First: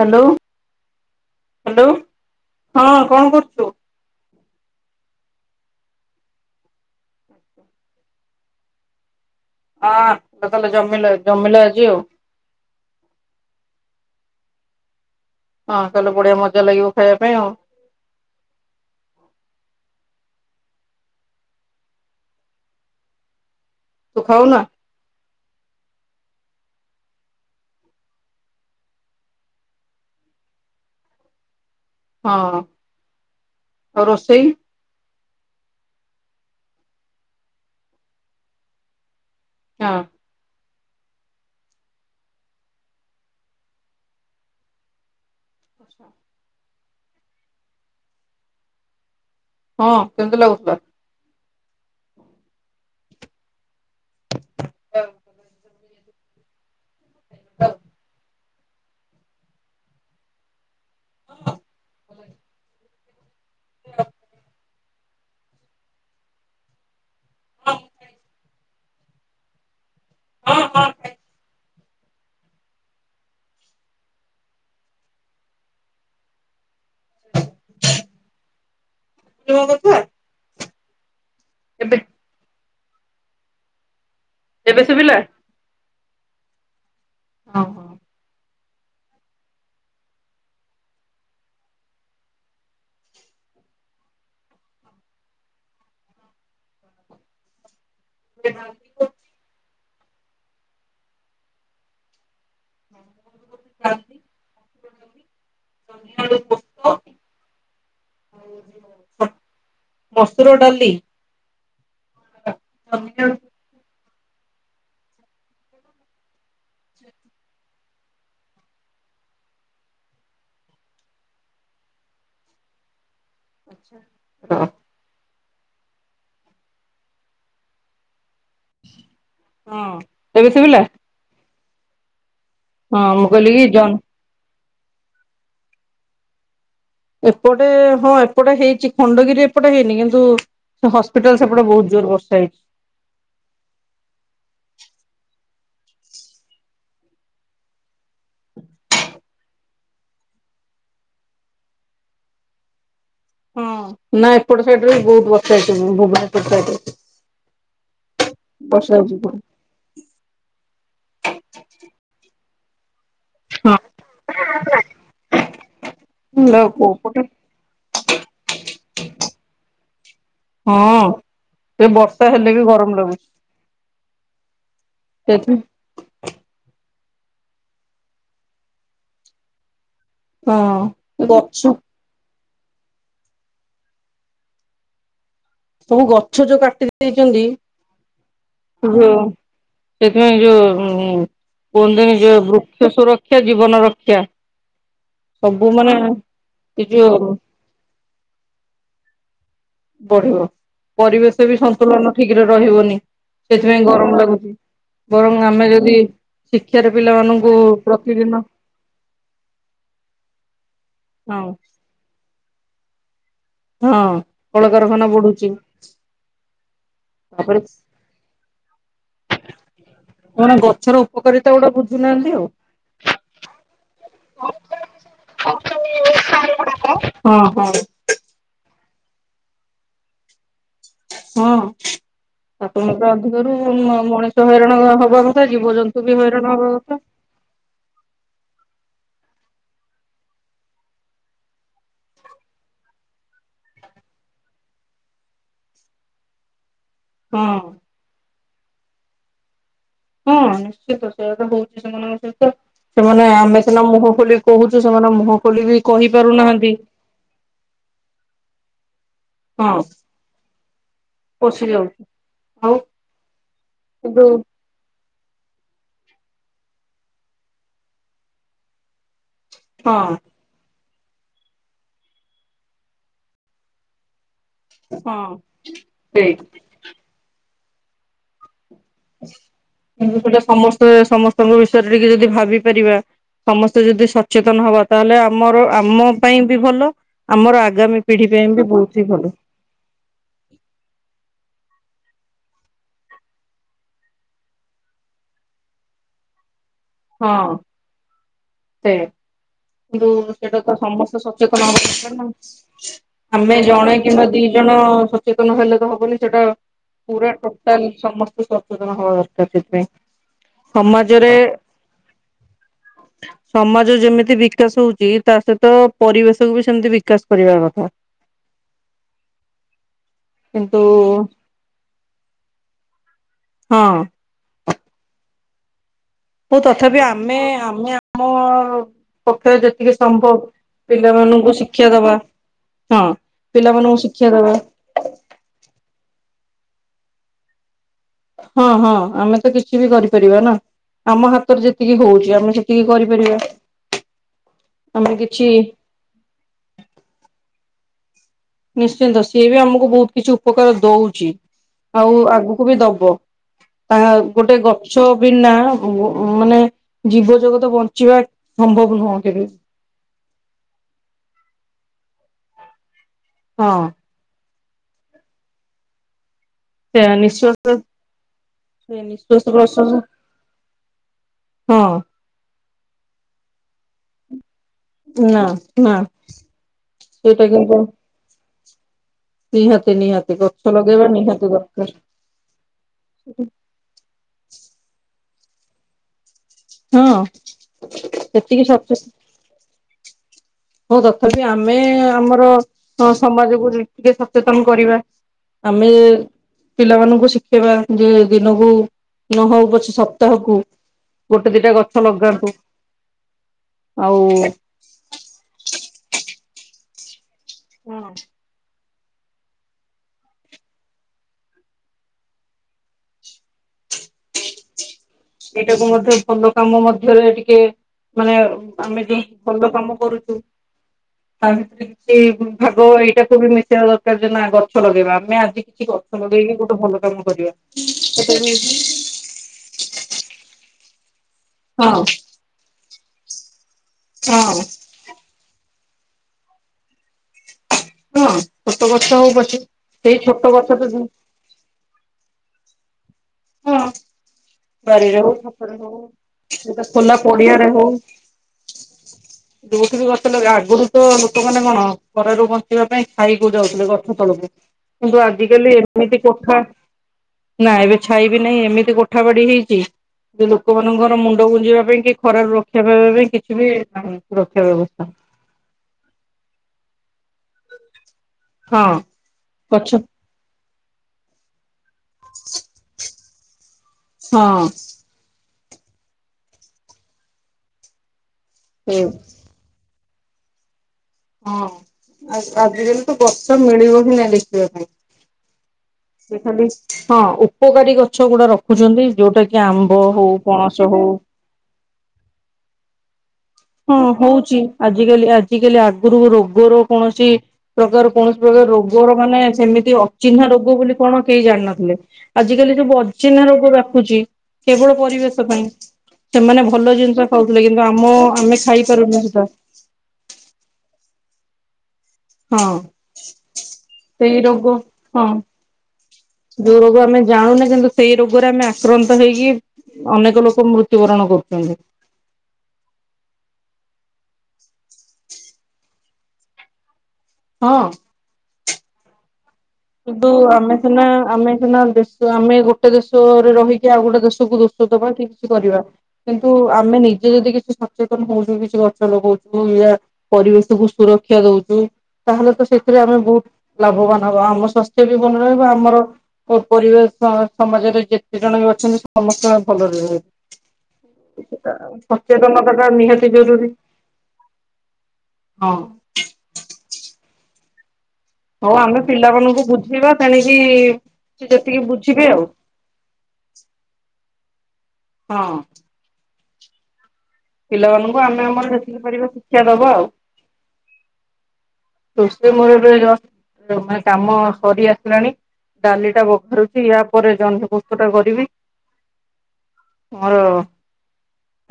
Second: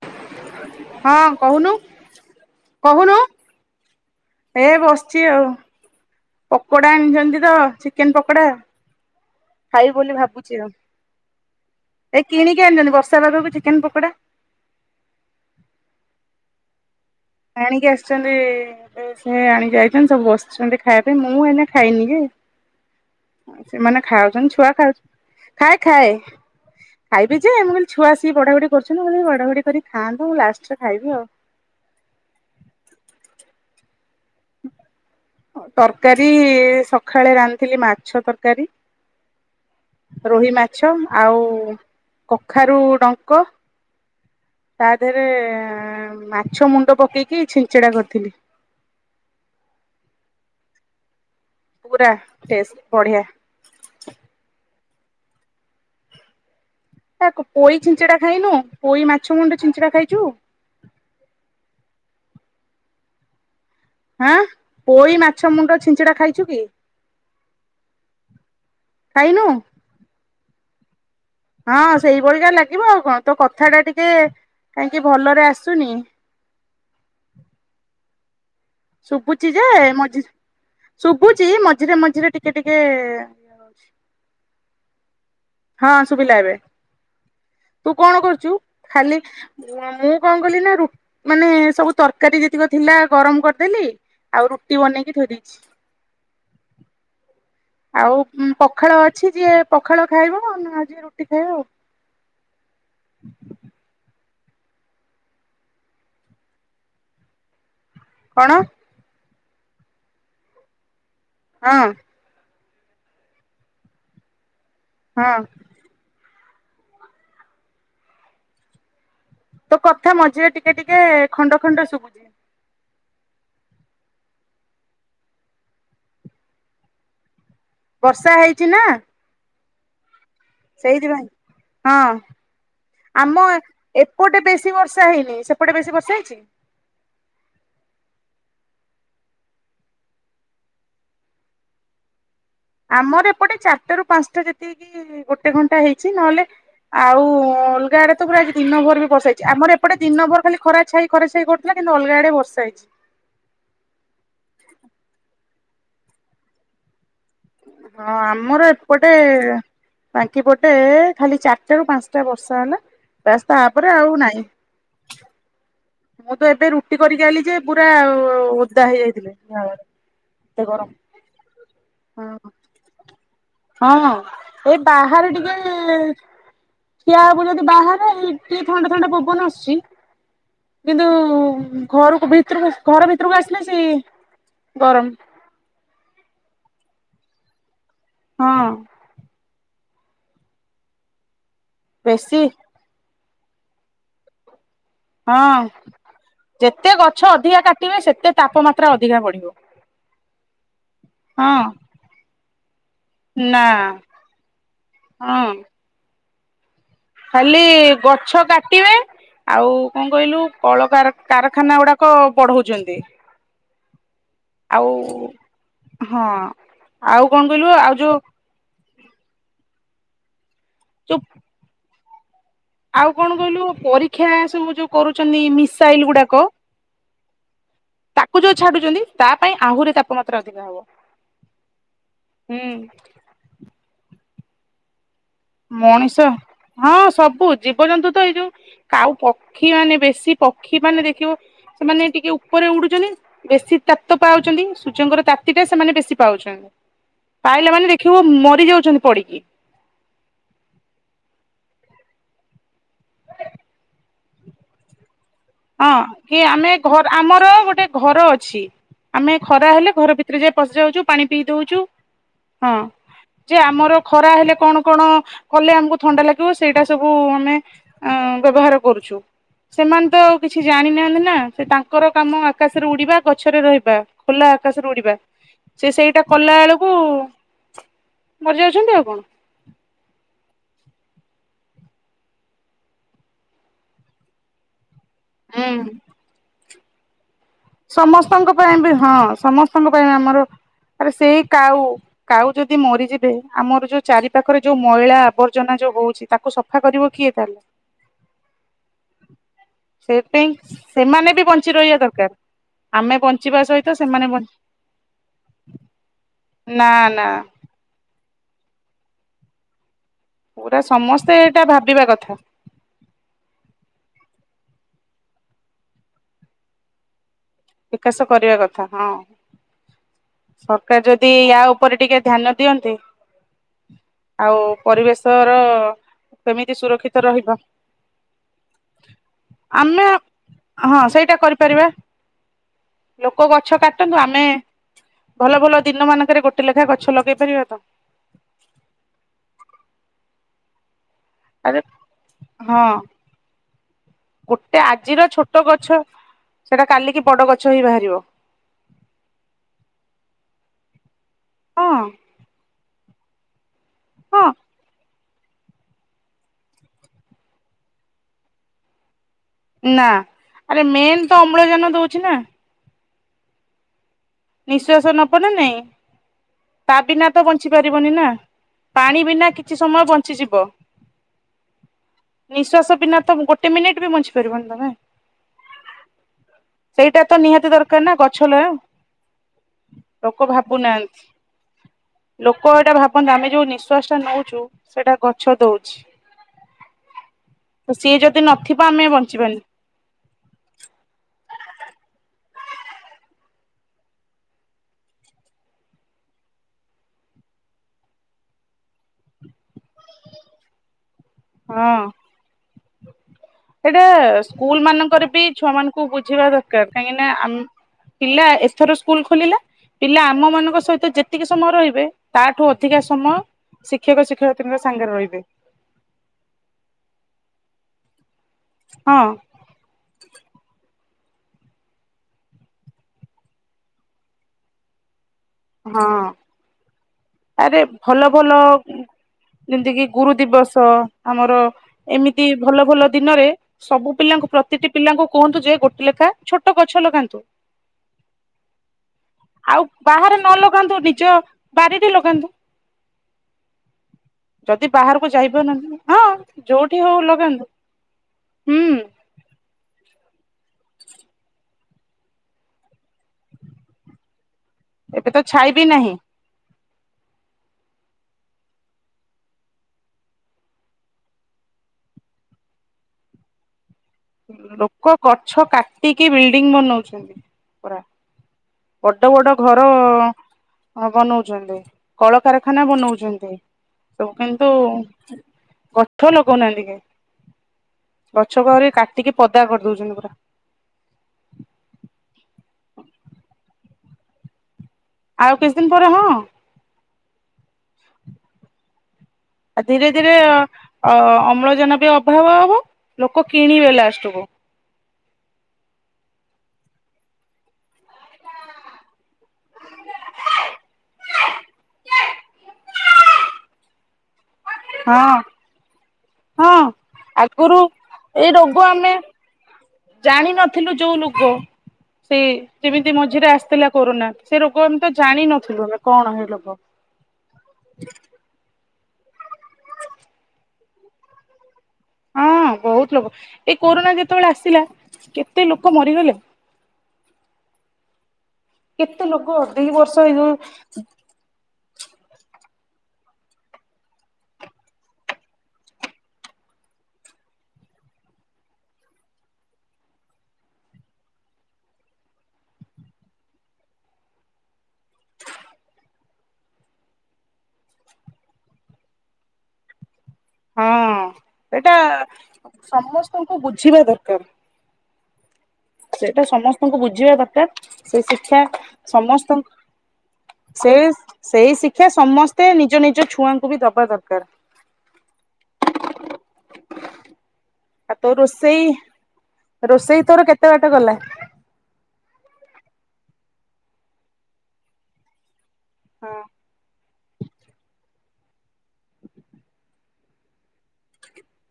Hello ହଁ କହୁନୁ hello ହଁ କହୁନୁ କଣ କରୁଛୁ। ଏ ବସିଛି ଆଉ ପକୋଡା ଆଣିଛନ୍ତି ତ ଚିକେନ ପକୋଡା। ଆ ଖାଇବି ବୋଲି ଭାବୁଛି ଆଉ ତାହେଲେ ଜମିଲା ଜମିଲା ଆଜି ଆଉ ଏ କିଣିକି ଆଣିଛନ୍ତି ବର୍ଷା ପାଗକୁ ଚିକେନ ପକୋଡା। ହଁ କଲୁ ବଢ଼ିଆ ମଜା ଲାଗି। ଆଣିକି ଆସିଛନ୍ତି ସେ ଆଣିକି ଆଇଛନ୍ତି। ସବୁ ବସିଛନ୍ତି ଖାଇବା ପାଇଁ ମୁଁ ଏଇନା ଖାଇନି ଯେ। ସେମାନେ ତୁ ଖାଉଛନ୍ତି ଖାଉନା ଛୁଆ ଖାଉଛନ୍ତି। ଖାଏ ଖାଏ ଖାଇବି ଯେ ମୁଁ କହିଲି ଛୁଆ ଆସିକି ବଢା ବଢି କରୁଛନ୍ତି ମୁଁ କହିଲି ବଢା ବଢି କରିକି ଖାଆନ୍ତୁ ମୁ ଲାଷ୍ଟରେ ଖାଇବି ଆଉ। ହଁ ଆଉ ରୋଷେଇ। ତରକାରୀ ସକାଳେ ରାନ୍ଧିଥିଲି ମାଛ ତରକାରୀ। ହଁ ରୋହି ମା। ମାଛ ଆଉ କଖାରୁ ଡଙ୍କ। ତା ଦେହରେ ମାଛ ମୁଣ୍ଡ ପକେଇକି ଛିଞ୍ଚିଡା କରିଥିଲି। ହଁ କେମତି ଲାଗୁଥିଲା। ପୁରା ଟେଷ୍ଟ ବଢ଼ିଆ। [inaudible] [unintelligible] ତା ପୋଇ ଛିଞ୍ଚଡା ଖାଇନୁ। ପୋଇ ମାଛ ମୁଣ୍ଡ ଛିଞ୍ଚଡା ଖାଇଛୁ। [inaudible] ହଁ ପୋଇ ମାଛ ମୁଣ୍ଡ ଛିଞ୍ଚଡା ଖାଇଛୁ କି। ହ। ଖାଇନୁ। ହଁ ହଁ। ହଁ ସେଇଭଳିିକା ଲାଗିବ ଆଉ କଣ ତୋ କଥା ଟା ଟିକେ କାହିଁକି ଭଲରେ ଆସୁନି। [inaudible] ଶୁଭୁଛିି ଖାଇଥିଲି ଯେ ମୋ କଥା ମଝି। ଶୁଭ। ଶୁଭୁଛି ଏବେ ମଝିରେ ମଝିରେ ଟିକେ ଟିକ। ହେ। ଏବେ ଶୁଭିଲା। ହଁ ଶୁଭିଲା ଏବେ। ହଁ ହଁ। ତୁ କଣ କରୁଛୁ? ଖାଲି ମୁଁ କଣ କଲି ନା ର ମାନେ ସବୁ ତରକାରୀ ଯେତିକ ଥିଲା ଗରମ କରିଦେଲି ଆଉ ରୁଟି ବନେଇକି ଥୋଇ ଦେଇଛି। ଆଉ ପଖାଳ ଅଛି ଯିଏ ପଖାଳ ଖାଇବ ଆମେ ଆଜି ରୁଟି ଖାଇବା ଆଉ। ନ୍ତି [inaudible] [inaudible] ହଉ କଣ [inaudible] ମସୁର ଡାଲି। ହଁ। [inaudible] ହଁ। ତୋ କଥା ମଝିରେ ଟିକେ ଟିକେ ଖଣ୍ଡ ଖଣ୍ଡ ଶୁଭୁଚି। ଛା ହ [inaudible] ବର୍ଷା ହେଇ ଅଛି ନା। ହଁ। ସେଇଥି ପାଇଁ। ହଁ। ହଁ ମୁଁ କହିଲି କି ଯନ୍ ବେଶି ବର୍ଷା ହେଇନି ସେପଟେ ବେଶି ବର୍ଷା ହେଇଛି? ଏପଟେ ହଁ ଏପଟେ ହେଇଛି ଖଣ୍ଡଗିରି ଏପଟେ ହେଇନି କିନ୍ତୁ ସେ ହସ୍ପିଟାଲ ସେପଟେ ବହୁତ ଜୋର ବର୍ଷା ହେଇଛି। ଆମର ଏପଟେ ଚାରିଟା ରୁ ପାଞ୍ଚଟା ଯେତିକି ଗୋଟେ ଘଣ୍ଟା ହେଇଛି ନହେଲେ ଆଉ ଅଲଗା ଆଡେ ତ ପୁରା ଆଜି ଦିନ ଭର ବି ବର୍ଷା ହେଇଛି ଆମର ଏପଟେ ଦିନ ଭର ଖାଲି ଖରା ଛାଇ ଖରା ଛାଇ କରୁଥିଲା କିନ୍ତୁ ଅଲଗା ଆଡେ ବର୍ଷା ହେଇଛି। ହଁ ନା ଏପଟ ସାଇଡରେ ବି ବହୁତ ବର୍ଷା ହେଇଛି ଭୁବନେଶ୍ୱର ସାଇଡରେ। ହଁ ଆମର ବର୍ଷା ଏପଟେ ହେଇଛି। ବାଙ୍କିପଟେ ଖାଲି ଚାରିଟା ରୁ ପାଞ୍ଚଟା ବସ ଶା ହେଲା। ରାସ୍ତା ୟା ପରେ ଆଉ ନହିଁ। ମୁଁ ତ ଲୋ ଏବେ ରୁଟି କୋଉପଟେ କରିକି ଆଇଲି ଯେ ପୁରା ଓଦା ହେଇଯାଇଥିଲି ଏତେ ହଁ ସେ ବର୍ଷା ଗରମ ହେଲେ ବି ଗରମ ଲାଗୁଛି। ହ ହଁ ଏ ବାହାରେ ସେଇଥି ଟିକେ ଠିଆ ହବୁ ଯଦି ବାହାରେ ହେଇ ଟିକେ ଥଣ୍ଡା ଥଣ୍ଡା ପବନ ଆସୁଛି। କିନ୍ତୁ ହଁ ଗଛ ଘରକୁ ବି ଘର ଭିତରକୁ ଆସିଲେ ସେଇ ଗରମ। ସବୁ ଗଛ ଯୋଉ କାଟି ଦେଇେଇଛନ୍ତି। ହଁ। ସେଇଥି ପାଇଁ ଯଉ କୁହଁନ୍ତିନି ବେଶୀ ଯଉ ବୃକ୍ଷସୁରକ୍ଷା ସେ ଜୀବନ ରକ୍ଷା। ହଁ ସବୁ ମାନେ ଏ ଯେତେ ଗଛ ଯୋଉ ଅଧିକା କାଟିବେ ସେତେ ତାପମାତ୍ରା ଅଧିକା ବଢିବ। ବଢିବ ପରିବେଶ ବି ହଁ ସନ୍ତୁଳନ ଠିକ ରେ ରହିବନି ନା ସେଥିପାଇଁ ଗରମ ଲାଗୁଛି ବରଂ ହଁ ଆମେ ଯଦି ଶିକ୍ଷାରେ ପିଲାମାନଙ୍କୁ ଖାଲି ପ୍ରତିଦିନ ଗଛ କାଟିବେ ଆଉ କଣ କଇଲୁ କଳକାରଖା ହଁ କାରଖାନା ଗୁଡାକ ବଢଉଚନ୍ତି। ହଁ। ଆଉ କଳକାରଖାନା ବଢୁଛି ହଁ ଆଉ କଣ ତାପରେ କଇଲୁ ଆଉ ଯୋଉ କଣ ଗଛର ଯୋଉ ଉପକାରିତା ଗୁଡା ବୁ ବୁଝୁ ନାନ୍ତି ଆଉ। ଆଉ କଣ କଇଲୁ ପରୀକ୍ଷା ସବୁ ଯୋଉ କରୁଚନ୍ତି ହଁ ମିସାଇଲ ଗୁଡାକ ହଁ [inaudible] ତାକୁ ଯୋଉ ଛାଡୁଚନ୍ତି। ତା ପାଇଁ ଆହୁରି ତାପମାତ୍ରା ଅଧିକ ହେବ। ହଁ ତାପମାତ୍ରା ଅଧିକରୁ ମ ମଣିଷ ହଇରାନ ହବ ହବାକୁ ମଣିଷ ହଁ ସବୁ ଜୀବଜନ୍ତୁ ତ ଏଇ ଯୋଉ କାଉ ପକ୍ଷୀ ମାନେ ବେଶୀ ପକ୍ଷୀ ମାନେ ଦେଖିବ ସେମାନେ ଟିକେ ଉପରେ ଉଡୁଚନ୍ତି। ବେଶୀ ତାପ୍ତ ପାଉଚନ୍ତି ସୂର୍ଯ୍ୟଙ୍କର ତାତି ଟା ସେମାନେ ବେଶୀ ପାଉଚନ୍ତି। ହଁ ପାଇଲା ମାନେ ଦେଖିବୁ ମଅ ମରି ଯାଉଚନ୍ତି ପଡିକି। ହଁ ନିଶ୍ଚିତ ସେଇଆ ତ ହଉଚି ସେମାନଙ୍କ ସହିତ ସେମାନେ ଆମେ ସିନା ମୁହଁ ଖୋଲି କହୁଚୁ ସେମାନେ ମୁହଁ ଖୋଲି ବି ହଁ କହି କିଏ ଆମେ ପାରୁନାହାନ୍ତି। ଘର ଆମର ଗୋଟେ ଘର ଅଛି। ଆମେ ଖରା ହଁ ହେଲେ ଘର ଭିତରେ ଯାଇ ପଶିଯାଉଚୁ ପାଣି ପିଇ ପଶି ଦଉଚୁ। ଯାଉଛି ହଁ ଆଉ ଯେ ଆମର କିନ୍ତୁ ଖରା ହେଲେ କଣ କଣ? କଲେ ଆମକୁ ଥଣ୍ଡା ଲାଗିବ ସେଇଟା ସବୁ ଆମେ ଅଁ ବ୍ୟବହାର କରୁଛୁ। ସେମାନେ ହଁ ତ କିଛି ଜାଣି ନାହାନ୍ତି ନା ସେ ତାଙ୍କର କାମ ଆକାଶରେ ଉଡିବା ଗଛରେ ରହିବା। ଖୋଲା ଆକାଶରେ ଉଡିବା ହଁ। ସେ ସେଇଟା ସେଇ କଲା ବେଳକୁ ମରି ଯାଉ ଉଁ ସେଟା ସମସ୍ତ ତେଏ ସମସ୍ତଙ୍କ ବିଷୟରେ ଟିକେ ଯଦି ଭାବି ପାରିବା ସମସ୍ତେ ଯଦି ସଚେତନ ହବା। ତାହେଲେ ଆମର ହୁଁ। ଆମ ପାଇଁ ବି ଭଲ ଆମର ଆଗାମୀ ପିଢି ସମସ୍ତଙ୍କ ପାଇଁ ବି ବହୁତ ହି ହଁ ଭଲ ସମସ୍ତଙ୍କ ପାଇଁ ଆମର ଆବେ ସେଇ କାଉ। କାଉ ଯଦି ମରିଯିବେ ଆମର ଯୋଉ ଚାରି ପାଖରେ ଯୋଉ ମଇଳା ଆବର୍ଜନା ଯୋଉ ହଉଚି ତାକୁ ସ ସଫା କରିବ କିଏ ହଁ ତାହେଲେ ସେଇଆ। [inaudible] କିନ୍ତୁ ସେଇଥ୍ ପାଇଁ ସେଇଟା ତ ସମସ୍ତେ ସେମାନେ ବି ସଚେତନ ବଞ୍ଚି ହବା ରହିବା ଦରକାର। ନା। ଆମେ ବଞ୍ଚିବା ସହିତ ଜଣେ କିମ୍ବା ସେମାନେ ବଞ୍ଚି ଦି ଜଣଅ ସଚେତନ ହେଲେ ତ ହବନି ସେଟା ନା ନା ପୁରା ଟୋଟାଲ୍ ସମସ୍ତେ ସଚେତନ ହବା ଦରକାର ସେଇଥିପାଇଁ ପୁରା ସମସ୍ତେ ଏଇଟା ଭାବ [inaudible] ସମାଜ ଯେମିତି ଦି ବିକାଶ ହଉଛି ତା ସହିତ ପରିବେଶକୁ ବି ସେମିତି ବିକାଶ କରିବା କଥା। ବିକାଶ କରିବା କଥା ହଁ। କିନ୍ତୁ ସରକାର ଯଦି ୟା ଉପରେ ଟିକେ ଧ୍ୟାନ ଦିଅନ୍ତେ ହଁ ଆଉ ପରିବେଶ୍ ଶର ହୋଉ ତଥାପି ଆମେ ଆମେ ଆମ ପକ୍ଷରେ ଯେତିକି ଆମେ ସମ୍ଭବ ହଁ ସେଇଟା ପିଲାମାନଙ୍କୁ କରିପାରିବା ଶିକ୍ଷା ଦବା ହଁ ଲୋକ ଗଛ ପିଲାମାନଙ୍କୁ କାଟନ୍ତୁ ଶିକ୍ଷା ଆମେ ଦବା। ଭଲ ଭଲ ଦିନମାନଙ୍କରେ ଗୋଟେ ଲେଖା ଗଛ ଲଗେଇ ପାରିବାତ। ହଁ ହଁ ଆମେ ତ କିଛି ବି କରିପାରିବା ନା। ଆମ ହାତରେ ଆରେ ଯେତିକି ହଉଛି ଆମେ ସେତିକି ହଁ କରିପାରିବା ଗୋଟେ ଆମେ ଆଜିର କିଛି ଛୋଟ ଗଛ ସେଟା କାଲିକି ବଡ ଗଛ ହେଇ ବାହାରି ରିବ ନିଶ୍ଚିନ୍ତ ସିଏ ବି ଆମକୁ ବୋହୁତ କିଛି ଉପକାର ଦୋଉଚି। ହଁ ଆଉ ଆଗୁକୁ ବି ଦ ବ ତାହା ହଁ ଗୋଟେ ଗଛ ବିନା ଉଁ-ମାନେ ଜୀବଜଗତ ବଞ୍ଚିବା ସମ୍ଭବ ନୁହଁ କେବେ। ନା ଆରେ ମେନ୍ ତ ଅମ୍ଳଜାନ ଦୋଉଚି ନା। ହଁ। ନିଶ୍ଵାସ ନବ ନା ନାଇଁ। ତା ସେ ବିନା ତ ବଞ୍ଚି ନିଶ୍ଵାସ ପାରିବନି ନା ପାଣି ବିନା ନିଶ୍ଵାସ କିଛି ପ୍ରଶ୍ଵାସ ସମୟ ବଞ୍ଚିଯିବ ହଁ ନିଶ୍ଵାସ ବିନା ତ ଗୋଟେ ମିନିଟ୍ ବି ବଞ୍ଚିପାରିବନି। ବାବା ନା ନା ସେଇଟା ତ ନିହାତି ଦରକାର ନା ଗଛ ଲଗା। ନିହାତି ନିହାତି ଲୋକ ଗଛ ଲଗେଇବା ଭାବୁନାହାନ୍ତି ନିହାତି ଦରକାର। ଲୋକ ଏଇଟା ଭାବନି ଆମେ ଯୋଉ ନିଃଶ୍ଵାସ ଟା ନୋଉଚୁ ସେଟା ଗଛ ଦୋଉଛି। ହଁ ଯଦି ଏତିକି ନଥିବ ଆମେ ସଫିସେ ବଞ୍ଚିବାନି ହଁ ତଥାପି ଆମେ ଆମର ସମାଜକୁ ଟିକେ ସଚେତନ କରିବା ଆମେ ପିଲାମାନଙ୍କୁ ଶିଖେଇବା ଯେ ଦିନକୁ ନହୋଉ ପଛେ ସପ୍ତାହକୁ ଗୋଟେ ଦିଟା ଗଛ ଲଗାନ୍ତୁ। ଏଇଟା ଆଉ ସ୍କୁଲମାନଙ୍କରେ ବି ଛୁଆମାନ ଙ୍କୁ ବୁଝେଇବା ଦରକାର୍ କାହିଁକି ନା ଆମ ପିଲା ଏ ଏଥର ସ୍କୁଲ ଖୋଲିଲା ପିଲା ଆମମାନଙ୍କ ସହିତ ଯେତିକି ସମୟ ରହିବେ ତାଠୁ ଅଧିକା ସମୟ ଶିକ୍ଷକ ଶିକ୍ଷୟତ୍ରୀଙ୍କ ସ ଏଇଟାକୁ ମଧ୍ୟ ଭଲ କାମ ମଧ୍ୟରେ ଟିକେ ମାନେ ଆମେ ବି ହଁ ଭଲ କାମ କରୁଚୁ ତା ଭିତରେ କିଛି ଭାଗ ଏଇଟାକୁ ବି ମିଶେଇବା ଦରକାର ଯେ ନା ଗଛ ଲଗେଇବା ମ୍ୟାମ୍ କିଛି ହଁ। ଗଛ ଲଗେଇକି ଗୋଟେ ଭଲ କାମ କରିବା ଆରେ ଭଲ ସେଟା ଭଲ ବି ଯେମିତି କିି ଗୁରୁ ଦିବସ। ଆମର ଏମିତି ଭଲ ଭଲ ଦିନରେ ସବୁ ପିଲାଙ୍କୁ ହଁ। ପ୍ରତିଟି ପିଲାଙ୍କୁ କୁହନ୍ତୁ ଯେ ଗୋଟେ ଲେଖା ଛୋଟ ଗଛ ଲଗାନ୍ତୁ ହଁ ଛୋଟ ବଛ ହଉ ପଛି ଆଉ ସେଇ ବାହାରେ ନ ଛୋଟ ବଛ ଲଗାନ୍ତୁ ନିଜ ବାାରିରେ ଲଗାନ୍ତୁ ବ ହଁ ଯଦି ବାରିରେ ବାହାରକୁ ହଉ ଛାତରେ ଯାଇପାରୁନାହାନ୍ତି ହଉ ହଁ ସେଟା ଯୋଉଠି ହଉ ଖୋଲା ଲଗାନ୍ତୁ ପଡିଆରେ ହୁଁ ଯୋଉଠ ବି ଗଛ ଲ ଆଗରୁ ତ ଲୋକମାନେ କଣ ଘରାରୁ ବଞ୍ଚିବା ପାଇଁ ଖାଇକକୁ ଯାଉଥିଲେ ଗଛ ତଳକୁ କିନ୍ତୁ ଏବେ ତ ଛାଇ ଆଜିିକାଲି ବି ନାହିଁ ଏମିତି କଖା ନା ଏବେ ଛାଇ ବିି ନାହିଁ ଏମିତି ଗୋଠା ବାଡି ହେଇଛି ଯେ ଲୋକମାନଙ୍କର ମୁଣ୍ଡ ଗୁଞ୍ଜିବା ପାଇଁ କି ଖରାରୁ ରକ୍ଷା ପାଇବା ପାଇଁ କିଛି ବି ନାହିଁ ସୁରକ୍ଷା ବ୍ୟବସ୍ଥା ଲୋକ ଗଛ କାଟିକି ବିଲ୍ଡିଂ ବନଉଛନ୍ତି ପୁରା ହଁ ବଡ ବଡ ଘର ଗଛ ହଁ ବନଉଛନ୍ତି କଳକାରଖାନା ବନଉଛନ୍ତି ହ ସବୁ ହଁ କିନ୍ତନ୍ତୁ ଗଛ ଲଗଉନାହାନ୍ତି କେ ଗଛକୁ ଆହୁରି ସେ କାଟିକି ପଦା କରିଦଉଛନ୍ତି [inaudible] ହଁ ଆଜିକାଲି ତ ବର୍ଷା ମିଳିବ ହିଁ ନାଁ ଲେଖିବା ପାଇଁ ଆଉ କିଛି ଦିନ ପରେ ହଁ ସେ ଆଉ ଖାଲି ହଁ ଉପକାରୀ ଗଛ ଗୁଡା ରଖୁଛନ୍ତି ଯୋଉଟା କି ଆ ଆମ୍ବ ଧୀରେ ହଉ ଧୀରେ ପଣସ ହଉ ଅ ଅମ୍ଳଜାନ ବି ଅଭାବ ହବ ଲୋକ କିଣିବେ ହଁ ଲାଷ୍ଟକୁ ହଉଛି ଆଜି ଆଜି କାଲି ଆଜିିକାଲି ଆଗରୁ ରୋଗର କୌଣସି ପ୍ରକାର କୌଣସି ପ୍ରକାର ରୋଗର ମାନେ ସେମିତି ଅଚିହ୍ନା ରୋଗ ବୋଲି କଣ କେହି ଜାଣିିନଥିଲେ ଆଜି କାଲି ସବୁ ଅଚିହ୍ନା ରୋଗ ବକୁଛି କେବଳ ହଁ ପରିବେଶ ପାଇଁ ସେମାନେ ହଁ ଭଲ ଜିନିଷ ଖାଉଥିଲେ ଆଗରୁ କିନ୍ତୁ ଆମ ଏଇ ରୋଗ ଆମେ ଖାଇପାରୁନୁ ସେଟା ଜାଣିିନଥିଲୁ। [inaudible] ଲୋକ? ସେଇ ହଁ ଯେମିତି ମଝିରେ ଆସିଥିଲା କୋରୋନା ସେଇ ସେ ରୋଗ ଆମେ ତ ହଁ ଜାଣିିନଥିଲୁ ଆମେ କଣ ହେ ରୋଗ। ଯୋଉ ଆମେ ଜାଣୁନେ କିନ୍ତୁ ସେଇ ରୋଗରେ ଆମେ ଆକ୍ରାନ୍ତ ହେଇକି ଅନେକ ଲୋକ ମୃତ୍ୟୁବରଣ କରୁଛନ୍ତି। ହଁ ବହୁତ ଲୋକ, ଏଇ କୋରୋନା ଯେତେବେଳେ ଆସିଲା କେତେ ଲୋକ ମରିଗଲେ। ହଁ। କେତ ଲୋକ? ଦି ବର୍ଷ କିନ୍ତୁ ଏଇ ଯୋଉ ଆମେ ସିନା ଆମେ ସିନା ଦେସ ଆମେ ଗୋଟେ ଦେଶରେ ରହିକି ଆଉ ଗୋଟେ ଦେଶକୁ ଦୋଷ ଦବା କି କିଛି କରିବ। କିନ୍ତୁ ଆମେ ନିଜେ ଯଦି କିଛି ସଚେତନ ହଉଛୁ କିଛି ଗଛ ଲଗାଉଛୁ ପରିବେଶକୁୁ ସୁରକ୍ଷା ଦଉଛୁ ତାହେଲେ ତ ସେଥିରେ ଆମେ ବହୁତ ଲାଭବାନ ହବା। ଆମ ସ୍ୱାସ୍ଥ୍ୟ ବି ଭଲ ରହିବ, ଆମର ପରିବେଶ ସମାଜରେ ଯେତେ ଜଣ ବି ଅଛନ୍ତି ସମସ୍ତେ ଭଲରେ ରହିବେ। ହଁ, ଏଇଟା ସଚେତନତା ଟା ନିହାତି ସମସ୍ତଙ୍କୁ ଜରୁରୀ ବୁଝିବା ଦରକାର। ହଁ। ସେଇଟା ସମସ୍ତଙ୍କୁ ବୁ ଯିବା ଦରକାର ସେ ଶିକ୍ଷା ହଉ ଆମେ ସମସ୍ତ, ପିଲାମାନଙ୍କୁ ବୁଝେଇବା ତେଣିକି ସେ ସେ ସେଇ ଯେତିକି ଶିକ୍ଷା ବୁଝିବେ ଆଉ ସମସ୍ତେ ନିଜ ନିଜ ଛୁଆଙ୍କୁ ବି ଦବା ହଁ। ଦରକାର। ଆଉ ପିଲାମାନଙ୍କୁ ତୋ ଆମେ ଆମର ରୋଷେଇ, ଯେତିକି ପାରିବା ଶିକ୍ଷା ଦବା ଆଉ ରୋଷେଇ ତୋର କେତେ ବାଟ ଗଲା? ରୋଷେଇ ମୋରେ କାମ ସରି ଆସିଲାଣି। ଡାଲି ଟା ହଁ ବଘାରୁଛି, ୟା ପରେ ଜହ୍ନି ପୋସ୍ତ ଟା କରିବି। ମୋର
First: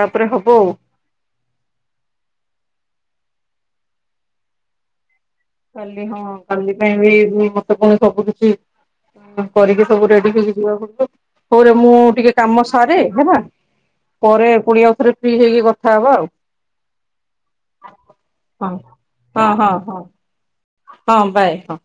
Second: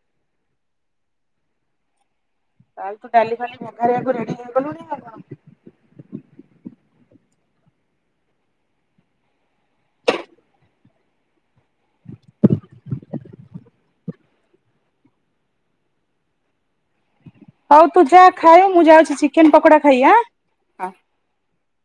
ତାପରେ ହବ ଆଉ। ତାହେଲେ ତୁ ଡାଲି ଖାଲି ମେଘାାରଆକୁ ରେଡି ହେଇଗଲୁଣିି ନା କଣ? କାଲି ହଁ କାଲି ପାଇଁ ବି ମତେ ପୁଣି ସବୁ କିଛି କରିକି ସବୁ ରେଡି ହେଇକି ଯିବାକୁ ମୁଁ ଟିକେ କାମ ସାରେ ହେଲା, ପରେ ପୁଣି ଆଉ ଥରେ ଫ୍ରି ହେଇକି କଥା ହବ ଆଉ। ହଉ ତୁ ଯାହା ଖାଇ ହଁ ମୁଁ ଯାଉଛି ହଁ ଚିକେନ ହଁ ପକୋଡା ହଁ ଖାଇ ଆଁ। ହଁ ବାଏ, ହଁ।